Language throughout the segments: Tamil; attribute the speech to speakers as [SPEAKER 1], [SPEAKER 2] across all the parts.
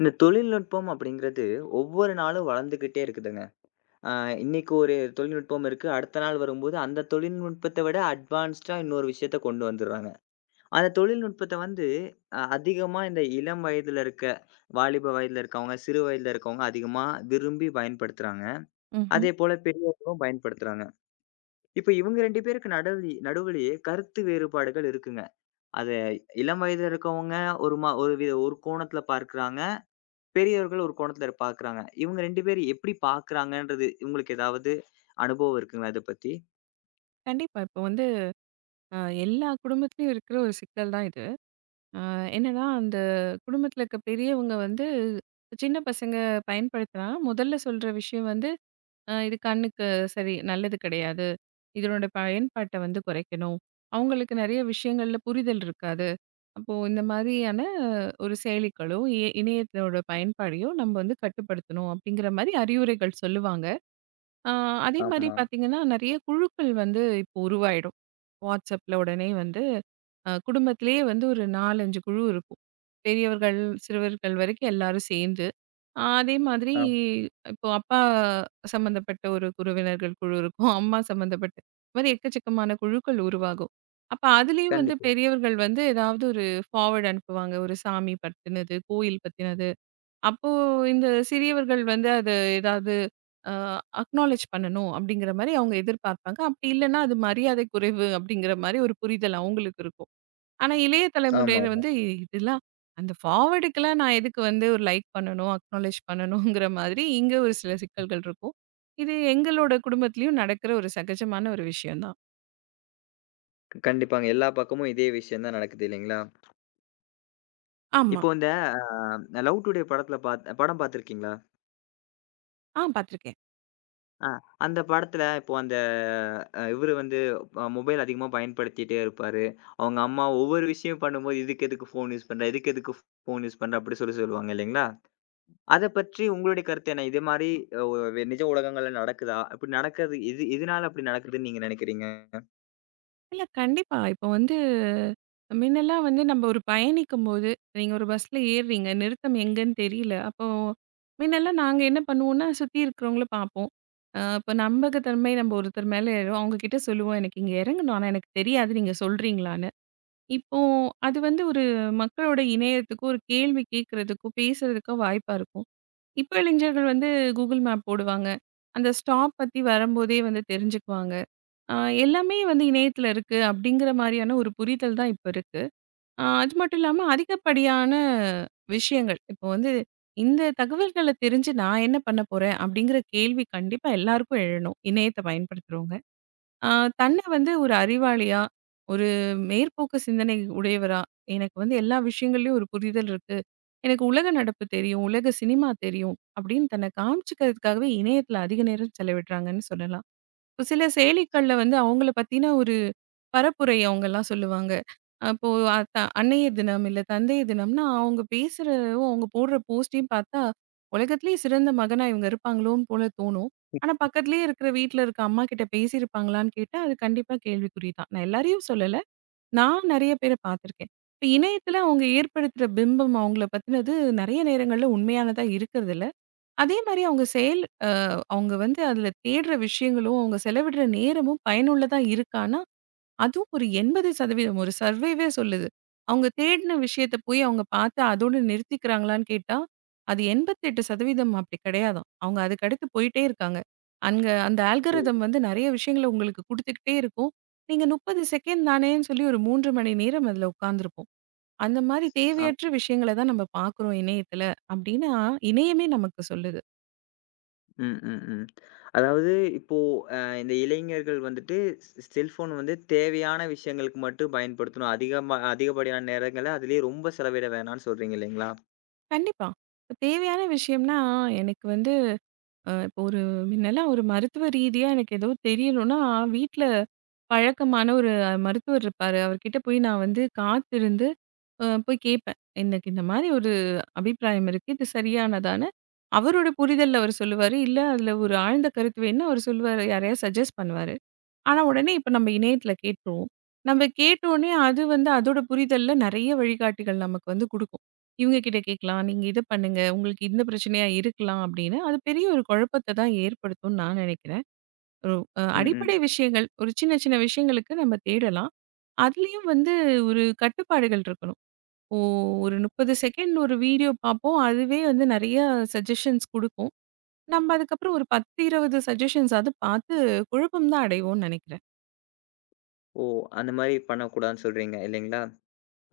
[SPEAKER 1] இந்த தொழில்நுட்பம் அப்படிங்கிறது ஒவ்வொரு நாளும் வளர்ந்துக்கிட்டே இருக்குதுங்க. அ இன்னைக்கு ஒரு தொழில்நுட்பம் இருக்கு. அடுத்த நாள் வரும்போது அந்த தொழில்நுட்பத்த விட அட்வான்ஸ்டா இன்னொரு விஷயத்த கொண்டு வந்துர்றாங்க. அந்த தொழில்நுட்பத்த வந்து அதிகமா இந்த இளம் வயதுல இருக்க, வாலிப வயதுல இருக்கவங்க, சிறு வயதுல இருக்கவங்க அதிகமா விரும்பி பயன்படுத்துறாங்க.
[SPEAKER 2] ம்ஹ்ம்.
[SPEAKER 1] அதேபோல பெரியவர்களும் பயன்படுத்துறாங்க. இப்ப இவங்க 2 பேருக்கு நடுவுலயே கருத்து வேறுபாடுகள் இருக்குங்க. அத இளம் வயதுல இருக்கவங்க ஒரு கோணத்துல பார்க்குறாங்க. பெரியவர்கள் ஒரு கோணத்துல பார்க்குறாங்க. இவங்க 2 பேரும் எப்படி பார்க்குறாங்கன்றது உங்களுக்கு ஏதாவது அனுபவம் இருக்குங்களா இத பத்தி?
[SPEAKER 2] கண்டிப்பா. இப்போ வந்து அ எல்லா குடும்பத்திலயும் இருக்கிற ஒரு சிக்கல் தான் இது. அ என்னன்னா, அந்த குடும்பத்தில இருக்க பெரியவங்க வந்து சின்ன பசங்க பயன்படுத்தினா, முதல்ல சொல்ற விஷயம் வந்து, இது கண்ணுக்கு சரி நல்லது கிடையாது. இதனோட பயன்பாட்ட வந்து குறைக்கணும்." அவங்களுக்கு நெறைய விஷயங்கள்ல புரிதல் இருக்காது. அப்போ இந்த மாதிரியான ஒரு செயலிகளோ, இணையத்தோட பயன்பாடையோ நம்ம வந்து கட்டுப்படுத்தணும் அப்படிங்கிற மாரி அறிவுரைகள் சொல்லுவாங்க. அ அதே மாரி
[SPEAKER 1] ஆமா.
[SPEAKER 2] பார்த்தீங்கன்னா, நெறைய குழுக்கள் வந்து இப்போ உருவாயிடும். வாட்ஸ்அப்ல உடனே வந்து குடும்பத்திலேயே வந்து ஒரு 4, 5 குழு இருக்கும். பெரியவர்கள், சிறுவர்கள் வரைக்கும் எல்லாரும் சேர்ந்து. அதே மாதிரி
[SPEAKER 1] ஆ,
[SPEAKER 2] இப்போ அப்பா சம்மந்தப்பட்ட ஒரு உறவினர்கள் குழு இருக்கும். அம்மா சம்மந்தப்பட்ட இந்த மாதிரி எக்கச்சக்கமான குழுக்கள் உருவாகும். அப்ப அதுலயும் வந்து
[SPEAKER 1] கண்டிப்பா.
[SPEAKER 2] பெரியவர்கள் வந்து ஏதாவது ஒரு ஃபார்வர்ட் அனுப்புவாங்க. ஒரு சாமி பத்தினது, கோயில் பத்தினது. அப்போ இந்த சிறியவர்கள் வந்து அது ஏதாவது அ அக்னாலேட்ஜ் பண்ணணும் அப்படிங்கிற மாரி அவங்க எதிர்பார்ப்பாங்க. அப்படி இல்லன்னா அது மரியாதை குறைவு அப்படிங்கிற மாரி ஒரு புரிதல் அவங்களுக்கு இருக்கும். ஆனா இளைய தலைமுறையினர்
[SPEAKER 1] ஆமாமா.
[SPEAKER 2] வந்து இதெல்லாம் அந்த ஃபார்வர்டுக்கெல்லாம் நான் எதுக்கு வந்து ஒரு லைக் பண்ணணும், அக்னாலேட்ஜ் பண்ணணுங்கிற மாதிரி இங்க ஒரு சில சிக்கல்கள் இருக்கும். இது எங்களோட குடும்பத்திலயும் நடக்கிற ஒரு சகஜமான ஒரு விஷயம் தான்.
[SPEAKER 1] கண்டிப்பாங்க. எல்லா பக்கமும் இதே விஷயம் தான் நடக்குது இல்லைங்களா?
[SPEAKER 2] ஆமா.
[SPEAKER 1] இப்போ இந்த லவ் டுடே படத்துல படம் பார்த்துருக்கீங்களா?
[SPEAKER 2] ஆ பார்த்துருக்கேன்.
[SPEAKER 1] ஆ அந்த படத்துல இப்போ அந்த இவரு வந்து மொபைல் அதிகமா பயன்படுத்திட்டே இருப்பாரு. அவங்க அம்மா ஒவ்வொரு விஷயம் பண்ணும்போது, "இதுக்கு எதுக்கு ஃபோன் யூஸ் பண்ற? இதுக்கு எதுக்கு ஃபோன் யூஸ் பண்ற?" அப்படி சொல்லி சொல்லுவாங்க இல்லைங்களா? அத பற்றி உங்களுடைய கருத்து என்ன? இது மாரி அ ஒ வெ நிஜ உலகங்கள்ல நடக்குதா? அப்படி நடக்கிறது எது எதனால அப்படி நடக்குதுன்னு நீங்க நினைக்கிறீங்க?
[SPEAKER 2] இல்ல கண்டிப்பா. இப்போ வந்து முன்னெல்லாம் வந்து நம்ம ஒரு பயணிக்கும்போது, நீங்க ஒரு பஸ்ல ஏறுறீங்க. நிறுத்தம் எங்கன்னு தெரியல. அப்போ முன்னெல்லாம் நாங்க என்ன பண்ணுவோம்னா, சுத்தி இருக்கிறவங்கள பார்ப்போம். இப்போ நம்பகத்தன்மை நம்ம ஒருத்தர் மேல ஏறும். அவங்க கிட்ட சொல்லுவோம், "எனக்கு இங்க இறங்கணும். ஆனா எனக்கு தெரியாது. நீங்க சொல்றீங்களான்னு." இப்போ அது வந்து ஒரு மக்களோட இணையத்துக்கும், ஒரு கேள்வி கேட்கறதுக்கும், பேசுறதுக்கோ வாய்ப்பா இருக்கும். இப்போ இளைஞர்கள் வந்து Google மேப் போடுவாங்க. அந்த ஸ்டாப் பத்தி வரும்போதே வந்து தெரிஞ்சுக்குவாங்க. ஆ எல்லாமே வந்து இணையத்துல இருக்கு அப்படிங்கிற மாதிரியான ஒரு புரிதல் தான் இப்ப இருக்கு. ஆ அது மட்டும் இல்லாம அதிகப்படியான விஷயங்கள். இப்போ வந்து இந்த தகவல்கள தெரிஞ்சு நான் என்ன பண்ண போறேன் அப்படிங்கிற கேள்வி கண்டிப்பா எல்லாருக்கும் எழணும். இணையத்த பயன்படுத்துறவங்க. ஆ தன்ன வந்து ஒரு அறிவாளியா, ஒரு மேற்போக்கு சிந்தனை உடையவரா, எனக்கு வந்து எல்லா விஷயங்கள்லயும் ஒரு புரிதல் இருக்கு. எனக்கு உலக நடப்பு தெரியும், உலக சினிமா தெரியும் அப்படின்னு தன்னை காமிச்சுக்கிறதுக்காகவே இணையத்துல அதிக நேரம் செலவிடுறாங்கன்னு சொல்லலாம். இப்போ சில செயலிகள்ல வந்து அவங்கள பத்தின ஒரு பரப்புரை அவங்கலாம் சொல்லுவாங்க. அப்போ அத்த அன்னையர் தினம், இல்ல தந்தையர் தினம்னா அவங்க பேசுறதும், அவங்க போடுற போஸ்ட்டையும் பார்த்தா, உலகத்திலேயே சிறந்த மகனா இவங்க இருப்பாங்களோன்னு போல தோணும். ஆனா பக்கத்திலேயே இருக்கிற வீட்ல இருக்க அம்மா கிட்ட பேசியிருப்பாங்களான்னு கேட்டா, அது கண்டிப்பா கேள்விக்குறி தான். நான் எல்லாரையும் சொல்லல. நான் நெறைய பேர பார்த்துருக்கேன். இப்ப இணையத்துல அவங்க ஏற்படுத்துற பிம்பம் அவங்கள பத்தினது நெறைய நேரங்கள்ல உண்மையானதா இருக்கிறதில்ல. அதே மாரி அவங்க செயல் அ அவங்க வந்து அதுல தேடுற விஷயங்களும், அவங்க செலவிடுற நேரமும் பயனுள்ளதா இருக்கான்னா, அதுவும் ஒரு 80% ஒரு சர்வேவே சொல்லுது. அவங்க தேடின விஷயத்த போய் அவங்க பார்த்து அதோட நிறுத்திக்கிறாங்களான்னு கேட்டா, அது 88% அப்படி கிடையாதாம். அவங்க அதுக்கடுத்து போயிட்டே இருக்காங்க. அங்க அந்த
[SPEAKER 1] ம்.
[SPEAKER 2] ஆல்காரிதம் வந்து நெறைய விஷயங்கள உங்களுக்கு குடுத்துக்கிட்டே இருக்கும். நீங்க 30 செகண்ட் தானேன்னு சொல்லி ஒரு 3 மணி நேரம் அதுல உட்கார்ந்திருப்போம். அந்த மாரி
[SPEAKER 1] ஆ.
[SPEAKER 2] தேவையற்ற விஷயங்கள தான் நம்ம பார்க்குறோம் இணையத்துல. அப்படின்னா, இணையமே நமக்கு சொல்லுது.
[SPEAKER 1] ம், ம், ம். அதாவது இப்போ இந்த இளைஞர்கள் வந்துட்டு செல்ஃபோன் வந்து தேவையான விஷயங்களுக்கு மட்டும் பயன்படுத்தணும். அதிகமா அதிகப்படியான நேரங்கள அதிலயே ரொம்ப செலவிட வேணாம்னு சொல்றீங்க இல்லைங்களா?
[SPEAKER 2] கண்டிப்பா. இப்ப தேவையான விஷயம்னா, எனக்கு வந்து இப்போ ஒரு முன்னலாம் ஒரு மருத்துவ ரீதியா எனக்கு ஏதோ தெரியணும்னா, வீட்ல பழக்கமான ஒரு மருத்துவர் இருப்பாரு. அவர்கிட்ட போய் நான் வந்து காத்திருந்து போய் கேட்பேன். எனக்கு இந்த மாரி ஒரு அபிப்பிராயம் இருக்கு. இது சரியானதான்னு. அவரோட புரிதல்ல அவர் சொல்லுவாரு. இல்ல, அதுல ஒரு ஆழ்ந்த கருத்து வேணும்னா அவர் சொல்லுவாரு. யாரையாவது சஜெஸ்ட் பண்ணுவாரு. ஆனா உடனே இப்ப நம்ம இணையத்துல கேட்டுருவோம். நம்ம கேட்டோனே அது வந்து அதோட புரிதல்ல நெறைய வழிகாட்டிகள் நமக்கு வந்து குடுக்கும். இவங்க கிட்ட கேட்கலாம், நீங்க இத பண்ணுங்க, உங்களுக்கு இந்த பிரச்சனையா இருக்கலாம் அப்படின்னு, அது பெரிய ஒரு குழப்பத்தை தான் ஏற்படுத்தும்னு நான் நினைக்கிறேன். ஒரு
[SPEAKER 1] ம், ம்.
[SPEAKER 2] அடிப்படை விஷயங்கள், ஒரு சின்ன சின்ன விஷயங்களுக்கு நம்ம தேடலாம். அதுலயும் வந்து ஒரு கட்டுப்பாடுகள் இருக்கணும். ஓ ஒரு 30 செகண்ட் ஒரு வீடியோ பார்ப்போம். அதுவே வந்து நெறைய சஜஷன்ஸ் குடுக்கும். நம்ம அதுக்கப்புறம் ஒரு 10, 20 சஜஷன்ஸாவது பார்த்து குழப்பம் தான் அடைவோம்னு நினைக்கிறேன்.
[SPEAKER 1] ஓ! அந்த மாரி பண்ணக்கூடாதுன்னு சொல்றீங்க இல்லைங்களா?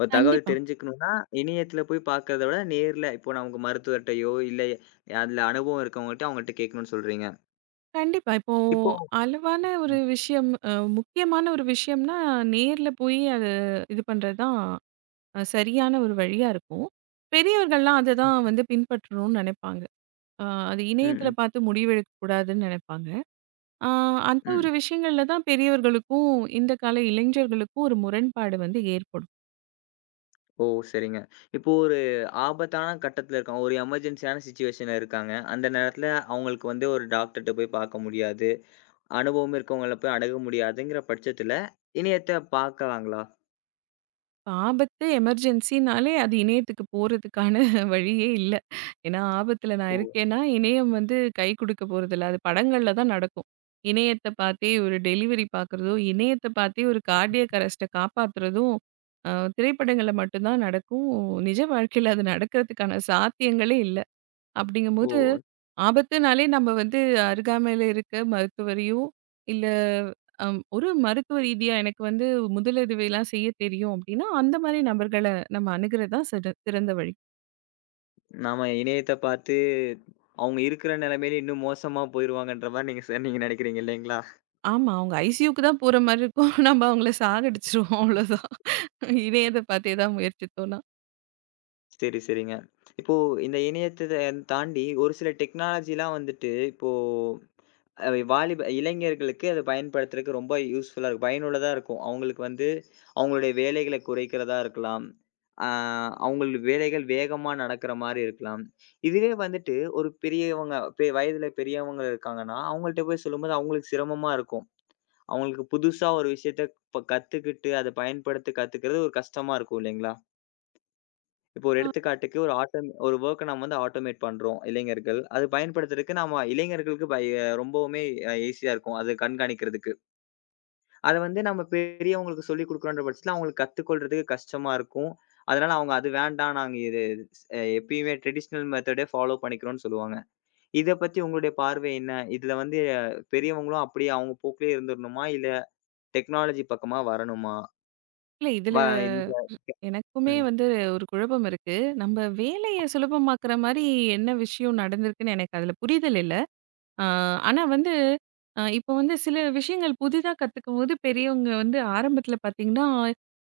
[SPEAKER 1] ஒரு தகவல்
[SPEAKER 2] கண்டிப்பா.
[SPEAKER 1] தெரிஞ்சுக்கணும்னா, இணையத்தில போய் பார்க்கறத விட நேர்ல இப்போ நான் உங்க மருத்துவர்ட்டயோ, இல்ல அதுல அனுபவம் இருக்கவங்கட்ட அவங்கள்ட்ட கேட்கணும்னு சொல்றீங்க.
[SPEAKER 2] கண்டிப்பா. இப்போ
[SPEAKER 1] இப்போ
[SPEAKER 2] அளவான ஒரு விஷயம் முக்கியமான ஒரு விஷயம்னா, நேர்ல போய் அத இது பண்றது தான் சரியான ஒரு வழியா இருக்கும். பெரியவர்கள்லாம் அத தான் வந்து பின்பற்றணும்னு நெனைப்பாங்க. அ அது
[SPEAKER 1] ம்.
[SPEAKER 2] இணையத்தில
[SPEAKER 1] ம்.
[SPEAKER 2] பார்த்து முடிவெடுக்கக் கூடாதுன்னு நெனைப்பாங்க. அ அந்த ஒரு
[SPEAKER 1] ம்.
[SPEAKER 2] விஷயங்கள்ல தான் பெரியவர்களுக்கும், இந்த கால இளைஞர்களுக்கும் ஒரு முரண்பாடு வந்து ஏற்படும்.
[SPEAKER 1] ஓ! சரிங்க. இப்போ ஒரு ஆபத்தான கட்டத்துல இருக்காங்க. ஒரு எமர்ஜென்சியான சிச்சுவேஷன்ல இருக்காங்க. அந்த நேரத்துல அவங்களுக்கு வந்து ஒரு டாக்டர்ட்ட போய் பார்க்க முடியாது. அனுபவம் இருக்கவங்கள போய் அணுக முடியாதுங்கிற பட்சத்துல, இணையத்த பார்க்கலாங்களா?
[SPEAKER 2] ஆபத்து, எமர்ஜென்சினாலே அது இணையத்துக்கு போறதுக்கான வழியே இல்ல. ஏன்னா, ஆபத்துல நான்
[SPEAKER 1] ஓ!
[SPEAKER 2] இருக்கேன்னா, இணையம் வந்து கை குடுக்க போறதில்ல. அது படங்கள்ல தான் நடக்கும். இணையத்த பார்த்தே ஒரு டெலிவரி பார்க்குறதோ, இணையத்த பார்த்தே ஒரு கார்டியாக் அரெஸ்ட்ட காப்பாத்துறதும், அ திரைப்படங்கள்ல மட்டும் தான் நடக்கும். நிஜ வாழ்க்கையில அது நடக்கிறதுக்கான சாத்தியங்களே இல்ல. அப்படிங்கும்போது,
[SPEAKER 1] ஓ!
[SPEAKER 2] ஆபத்துனாலே நம்ம வந்து அருகாமையில இருக்க மருத்துவரையோ, இல்ல ஒரு மருத்துவ ரீதியா எனக்கு வந்து முதலுதவிலாம் செய்ய தெரியும் அப்படின்னா, அந்த மாரி நபர்கள நம்ம அணுகுறது தான் சிறந்த வழி.
[SPEAKER 1] நாம இணையத்த பார்த்து அவங்க இருக்கிற நிலைமையில இன்னும் மோசமா போயிருவாங்கன்ற மாரி நீங்க நீங்க நினைக்கிறீங்க இல்லைங்களா?
[SPEAKER 2] ஆமா. அவங்க ஐசியூக்கு தான் போற மாரி இருக்கும். நம்ம அவங்கள சாகடிச்சுருவோம் அவ்வளோதான். இணையத பார்த்தே தான் முயற்சித்தோம்னா.
[SPEAKER 1] சரி, சரிங்க. இப்போ இந்த இணையத்த தாண்டி ஒரு சில டெக்னாலஜிலாம் வந்துட்டு இப்போ வாலிப இளைஞர்களுக்கு அது பயன்படுத்துறதுக்கு ரொம்ப யூஸ்ஃபுல்லா இருக்கும். பயனுள்ளதா இருக்கும். அவங்களுக்கு வந்து அவங்களுடைய வேலைகள குறைக்கிறதா இருக்கலாம். ஆ அவங்களுடைய வேலைகள் வேகமா நடக்கிற மாரி இருக்கலாம். இதுவே வந்துட்டு ஒரு பெரியவங்க வயதில பெரியவங்க இருக்காங்கன்னா, அவங்கள்ட்ட போய் சொல்லும்போது அவங்களுக்கு சிரமமா இருக்கும். அவங்களுக்கு புதுசா ஒரு விஷயத்த இப்ப கத்துக்கிட்டு, அத பயன்படுத்தி கத்துக்கிறது ஒரு கஷ்டமா இருக்கும் இல்லைங்களா? இப்போ ஒரு எடுத்துக்காட்டுக்கு ஒரு ஒரு வொர்க்க நம்ம வந்து ஆட்டோமேட் பண்றோம் இளைஞர்கள். அது பயன்படுத்துறதுக்கு நம்ம இளைஞர்களுக்கு ரொம்பவுமே ஈஸியா இருக்கும். அது கண்காணிக்கிறதுக்கு. அத வந்து நம்ம பெரியவங்களுக்கு சொல்லிக் குடுக்குறோன்ற பட்சத்துல அவங்களுக்கு கத்துக்கொள்றதுக்கு கஷ்டமா இருக்கும். அதனால அவங்க அது வேண்டாம் நாங்க இது எப்பயுமே ட்ரெடிஷனல் மெத்தடே ஃபாலோ பண்ணிக்கிறோம்னு சொல்லுவாங்க. இத பத்தி உங்களுடைய பார்வை என்ன? இதுல வந்து பெரியவங்களும் அப்படியே அவங்க போக்கிலேயே இருந்துரணுமா? இல்ல டெக்னாலஜி பக்கமா வரணுமா?
[SPEAKER 2] இல்ல
[SPEAKER 1] வ
[SPEAKER 2] இதுல
[SPEAKER 1] இந்த
[SPEAKER 2] எனக்குமே
[SPEAKER 1] ம்.
[SPEAKER 2] வந்து ஒரு குழப்பம் இருக்கு. நம்ம வேலைய சுலபமாக்குற மாரி என்ன விஷயம் நடந்திருக்குன்னு எனக்கு அதுல புரிதல் இல்ல. ஆ, ஆனா வந்து இப்போ வந்து சில விஷயங்கள் புதிதா கத்துக்கும்போது, பெரியவங்க வந்து ஆரம்பத்துல பாத்தீங்கன்னா,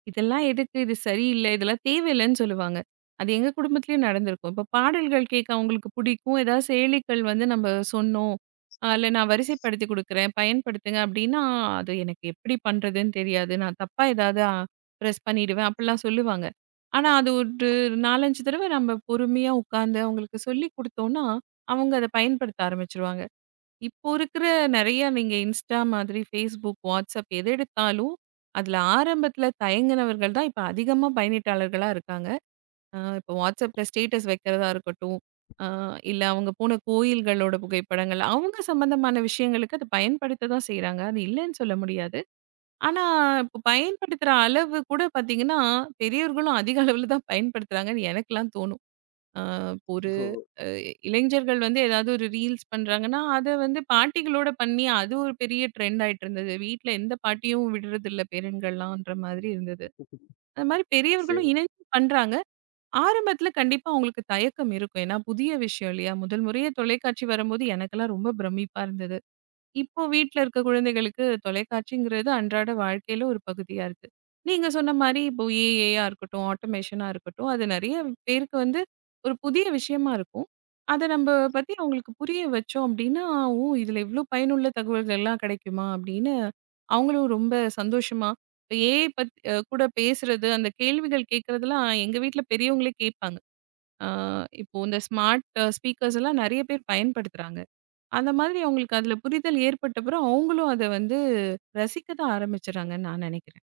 [SPEAKER 2] "இதெல்லாம் எதுக்கு? இது சரியில்ல. இதெல்லாம் தேவையில்லன்னு" சொல்லுவாங்க. அது எங்க குடும்பத்திலயும் நடந்திருக்கும். இப்போ பாடல்கள் கேட்க அவங்களுக்கு பிடிக்கும். ஏதாவது செயலிகள் வந்து நம்ம சொன்னோம். அதில நான் வரிசைப்படுத்தி குடுக்குறேன், பயன்படுத்துங்க அப்படின்னா, அது எனக்கு எப்படி பண்றதுன்னு தெரியாது. நான் தப்பா ஏதாவது ப்ரெஸ் பண்ணிடுவேன் அப்படிலாம் சொல்லுவாங்க. ஆனா அது ஒரு 4, 5 தடவ நம்ம பொறுமையா உட்கார்ந்து அவங்களுக்கு சொல்லிக் குடுத்தோம்னா, அவங்க அத பயன்படுத்த ஆரம்பிச்சுருவாங்க. இப்போ இருக்கிற நெறைய நீங்க Insta மாதிரி, Facebook, WhatsApp எது எடுத்தாலும், அதில ஆரம்பத்தில தயங்கினவர்கள் தான் இப்ப அதிகமா பயனீட்டாளர்களா இருக்காங்க. இப்போ WhatsAppல ஸ்டேட்டஸ் வைக்கிறதா இருக்கட்டும், அ இல்ல அவங்க போன கோயில்களோட புகைப்படங்கள், அவங்க சம்மந்தமான விஷயங்களுக்கு அத பயன்படுத்த தான் செய்றாங்க. அது இல்லன்னு சொல்ல முடியாது. ஆனா, இப்போ பயன்படுத்துற அளவு கூட பார்த்தீங்கன்னா, பெரியவர்களும் அதிக அளவில தான் பயன்படுத்துறாங்கன்னு எனக்கெல்லாம் தோணும். அ ஒரு அ இளைஞர்கள் வந்து ஏதாவது ஒரு ரீல்ஸ் பண்றாங்கன்னா, அத வந்து பாட்டிகளோட பண்ணி அது ஒரு பெரிய ட்ரெண்ட் ஆயிட்டு இருந்தது. வீட்ல எந்த பாட்டியும் விடுறதில்ல பேரன்கள்லாம்ன்ற மாதிரி இருந்தது. அது மாரி
[SPEAKER 1] சரி.
[SPEAKER 2] பெரியவர்களும் இணைஞ்சு பண்றாங்க. ஆரம்பத்துல கண்டிப்பா அவங்களுக்கு தயக்கம் இருக்கும். ஏன்னா புதிய விஷயம் இல்லையா? முதல் முறையா தொலைக்காட்சி வரும்போது எனக்கெல்லாம் ரொம்ப பிரமிப்பா இருந்தது. இப்போ வீட்ல இருக்க குழந்தைகளுக்கு தொலைக்காட்சிங்கிறது அன்றாட வாழ்க்கையில ஒரு பகுதியா இருக்கு. நீங்க சொன்ன மாரி இப்போ ஏஐயா இருக்கட்டும், ஆட்டோமேஷனா இருக்கட்டும், அது நெறைய பேருக்கு வந்து ஒரு புதிய விஷயமா இருக்கும். அத நம்ப பத்தி அவங்களுக்கு புரிய வச்சோம் அப்டின்னா, "ஓ! இதுல இவ்ளோ பயனுள்ள தகவல்கள்லாம் கிடைக்குமா?" அப்படின்னு அவங்களும் ரொம்ப சந்தோஷமா, இப்ப ஏஐ பத் அ கூட பேசுறது, அந்த கேள்விகள் கேட்கறதெல்லாம் எங்க வீட்ல பெரியவங்களே கேட்பாங்க. அ இப்போ இந்த ஸ்மார்ட் ஸ்பீக்கர்ஸ் எல்லாம் நெறைய பேர் பயன்படுத்துறாங்க. அந்த மாதிரி அவங்களுக்கு அதுல புரிதல் ஏற்பட்ட பிறகு அவங்களும் அத வந்து ரசிக்க தான் ஆரம்பிச்சுறாங்கன்னு நான் நினைக்கிறேன்.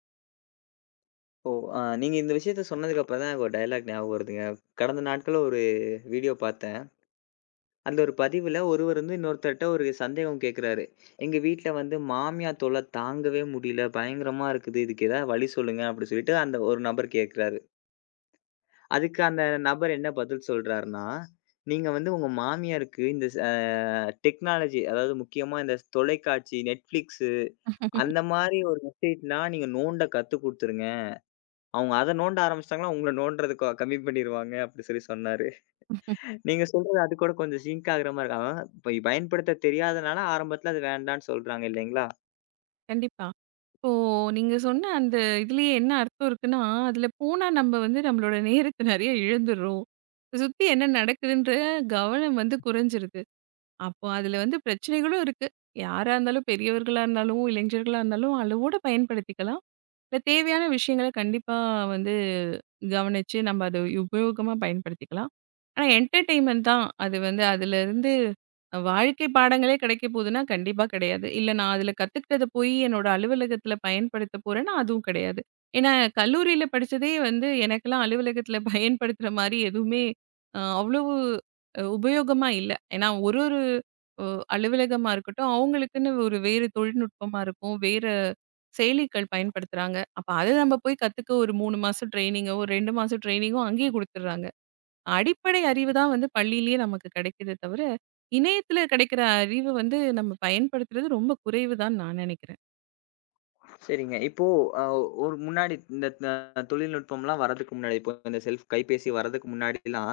[SPEAKER 1] ஓ! நீங்க இந்த விஷயத்த சொன்னதுக்கு அப்புறம் தான் எனக்கு ஒரு டயலாக் ஞாபகம் வருதுங்க. கடந்த நாட்கள்ல ஒரு வீடியோ பார்த்தேன். அந்த ஒரு பதிவுல ஒருவர் வந்து இன்னொருத்தர்ட்ட ஒரு சந்தேகம் கேட்கிறாரு. "எங்க வீட்ல வந்து மாமியார் தொல்ல தாங்கவே முடியல. பயங்கரமா இருக்குது. இதுக்கு ஏதாவது வழி சொல்லுங்க." அப்படி சொல்லிட்டு அந்த ஒரு நபர் கேட்கிறாரு. அதுக்கு அந்த நபர் என்ன பதில் சொல்றாருன்னா, "நீங்க வந்து உங்க மாமியாருக்கு இந்த டெக்னாலஜி அதாவது முக்கியமா இந்த தொலைக்காட்சி, Netflixஸு அந்த மாரி ஒரு வெப்சைட்லாம் நீங்க நோண்ட கத்துக் குடுத்துருங்க." அவங்க அத நோண்ட ஆரம்பிச்சுட்டாங்கன்னா, உங்கள நோண்டுறது கம்மி பண்ணிருவாங்க அப்டி சொல்லி சொன்னாரு. நீங்க சொல்றது அது கூட கொஞ்சம் சிங்க் ஆகுற மாரி இருக்கு. அதாவது இப்ப பயன்படுத்த தெரியாதனால ஆரம்பத்துல அது வேண்டான்னு சொல்றாங்க இல்லைங்களா?
[SPEAKER 2] கண்டிப்பா. இப்போ நீங்க சொன்ன அந்த இதுலயே என்ன அர்த்தம் இருக்குன்னா, அதுல போனா நம்ம வந்து நம்மளோட நேரத்த நெறைய இழந்துர்றோம். சுத்தி என்ன நடக்குதுன்ற கவனம் வந்து குறைஞ்சிருது. அப்போ அதுல வந்து பிரச்சனைகளும் இருக்கு. யாரா இருந்தாலும் பெரியவர்களா இருந்தாலும், இளைஞர்களா இருந்தாலும் அளவோட பயன்படுத்திக்கலாம். இல்ல தேவையான விஷயங்கள கண்டிப்பா வந்து கவனிச்சு நம்ம அத உபயோகமா பயன்படுத்திக்கலாம். ஆனா என்டர்டெயின்மென்ட் தான். அது வந்து அதிலருந்து வாழ்க்கை பாடங்களே கிடைக்க போதுன்னா, கண்டிப்பா கிடையாது. இல்ல நான் அதில கத்துக்கிட்டத போய் என்னோட அலுவலகத்தில பயன்படுத்த போறேன்னா, அதுவும் கிடையாது. ஏன்னா கல்லூரியில படிச்சதே வந்து எனக்கெல்லாம் அலுவலகத்தில பயன்படுத்துற மாரி எதுவுமே அவ்வளவு உபயோகமா இல்ல. ஏன்னா ஒரு ஒரு அ அலுவலகமா இருக்கட்டும், அவங்களுக்குன்னு ஒரு வேறு தொழில்நுட்பமா இருக்கும். வேற செயலிகள் பயன்படுத்துறாங்க. அப்ப அத நம்ம போய் கத்துக்க ஒரு 3 மாசம் ட்ரெய்னிங்கோ, ஒரு 2 மாசம் ட்ரெய்னிங்கோ அங்கேயே குடுத்துடுறாங்க. அடிப்படை அறிவு தான் வந்து பள்ளியிலேயே நமக்கு கிடைக்குதே தவிர, இணையத்தில கிடைக்கிற அறிவு வந்து நம்ம பயன்படுத்துறது ரொம்ப குறைவு தான் நான் நினைக்கிறேன்.
[SPEAKER 1] சரிங்க. இப்போ அ ஒரு முன்னாடி இந்த தொழில்நுட்பம்லாம் வரதுக்கு முன்னாடி, இப்போ இந்த செல்ஃப் கைபேசி வரதுக்கு முன்னாடிலாம்,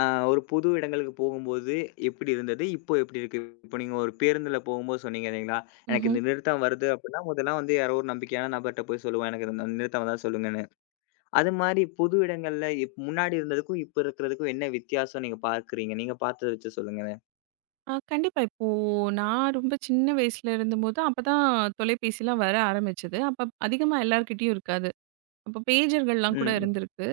[SPEAKER 1] அ ஒரு புது இடங்களுக்கு போகும்போது எப்படி இருந்தது? இப்போ எப்படி இருக்கு? இப்போ நீங்க ஒரு பேருந்துல போகும்போது சொன்னீங்க இல்லைங்களா? எனக்கு
[SPEAKER 2] ம்ஹ்ம்.
[SPEAKER 1] இந்த நிறுத்தம் வருது அப்டின்னா, முதல்லாம் வந்து யாரோ ஒரு நம்பிக்கையான நபர்ட்ட போய் சொல்லுவேன். எனக்கு இந்த நிறுத்தம் வந்தா சொல்லுங்கன்னு. அது மாரி புது இடங்கள்ல முன்னாடி இருந்ததுக்கும், இப்ப இருக்கிறதுக்கும் என்ன வித்தியாசம் நீங்க பார்க்கிறீங்க? நீங்க பார்த்தத வச்சு சொல்லுங்களேன்.
[SPEAKER 2] ஆ கண்டிப்பா. இப்போ நான் ரொம்ப சின்ன வயசுல இருந்தபோது அப்பதான் தொலைபேசிலாம் வர ஆரம்பிச்சது. அப்ப அதிகமா எல்லார்கிட்டயும் இருக்காது. அப்ப பேஜர்கள்லாம் கூட
[SPEAKER 1] ம், ம்.
[SPEAKER 2] இருந்திருக்கு.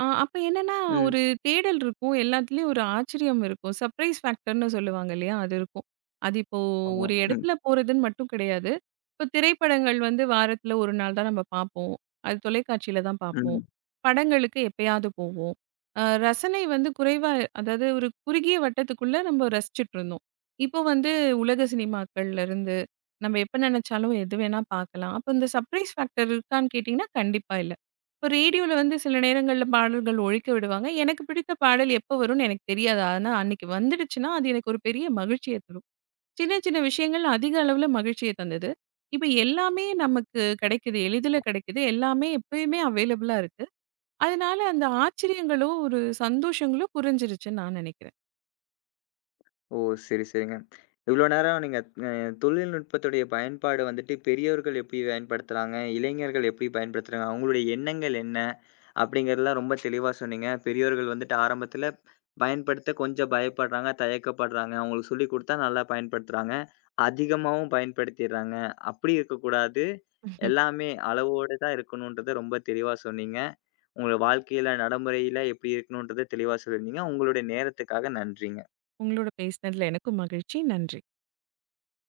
[SPEAKER 2] ஆ அப்ப என்னன்னா,
[SPEAKER 1] ம்.
[SPEAKER 2] ஒரு தேடல் இருக்கும். எல்லாத்துலயும் ஒரு ஆச்சரியம் இருக்கும். சர்ப்ரைஸ் ஃபேக்டர்ன்னு சொல்லுவாங்க இல்லையா? அது இருக்கும். அது இப்போ
[SPEAKER 1] போங்க.
[SPEAKER 2] ஒரு
[SPEAKER 1] ம்,
[SPEAKER 2] இடத்துல போறதுன்னு மட்டும் கிடையாது. இப்போ திரைப்படங்கள் வந்து வாரத்துல 1 நாள் தான் நம்ம பார்ப்போம். அது தொலைக்காட்சியில தான் பார்ப்போம்.
[SPEAKER 1] ம்.
[SPEAKER 2] படங்களுக்கு எப்பயாவது போவோம். ரசனை வந்து குறைவா அதாவது ஒரு குறுகிய வட்டத்துக்குள்ள நம்ம ரசிச்சுட்டு இருந்தோம். இப்போ வந்து உலக சினிமாக்கள்ல இருந்து நம்ம எப்ப நினைச்சாலும் எது வேணா பார்க்கலாம். அப்போ இந்த சர்ப்ரைஸ் ஃபேக்டர் இருக்கான்னு கேட்டீங்கன்னா, கண்டிப்பா இல்ல. இப்ப ரேடியோல வந்து சில நேரங்கள்ல பாடல்கள் ஒழிக்க விடுவாங்க. எனக்கு பிடித்த பாடல் எப்ப வரும்னு எனக்கு தெரியாது. ஆனா அன்னைக்கு வந்துடுச்சுன்னா, அது எனக்கு ஒரு பெரிய மகிழ்ச்சிய தரும். சின்ன சின்ன விஷயங்கள் அதிக அளவுல மகிழ்ச்சிய தந்தது. இப்ப எல்லாமே நமக்கு கிடைக்குது. எளிதில கிடைக்குது. எல்லாமே எப்பயுமே அவைலபிளா இருக்கு. அதனால அந்த ஆச்சரியங்களோ, ஒரு சந்தோஷங்களோ குறைஞ்சிருச்சுன்னு நான் நினைக்கிறேன்.
[SPEAKER 1] ஓ! சரி, சரிங்க. இவ்ளோ நேரம் நீங்க அ தொழில்நுட்பத்துடைய பயன்பாடு வந்துட்டு பெரியவர்கள் எப்படி பயன்படுத்துறாங்க? இளைஞர்கள் எப்படி பயன்படுத்துறாங்க? அவங்களுடைய எண்ணங்கள் என்ன? அப்படிங்கிறதெல்லாம் ரொம்ப தெளிவா சொன்னீங்க. பெரியோர்கள் வந்துட்டு ஆரம்பத்தில பயன்படுத்த கொஞ்சம் பயப்படுறாங்க, தயக்கப்படுறாங்க. அவங்களுக்கு சொல்லிக் குடுத்தா நல்லா பயன்படுத்துறாங்க. அதிகமாவும் பயன்படுத்திர்றாங்க. அப்படி இருக்கக்கூடாது. எல்லாமே அளவோடு தான் இருக்கணுன்றத ரொம்ப தெளிவா சொன்னீங்க. உங்க வாழ்க்கையில நடைமுறையில எப்படி இருக்கணுன்றத தெளிவா சொல்லியிருந்தீங்க. உங்களுடைய நேரத்துக்காக நன்றிங்க.
[SPEAKER 2] உங்களோட பேசினதுல எனக்கும் மகிழ்ச்சி. நன்றி.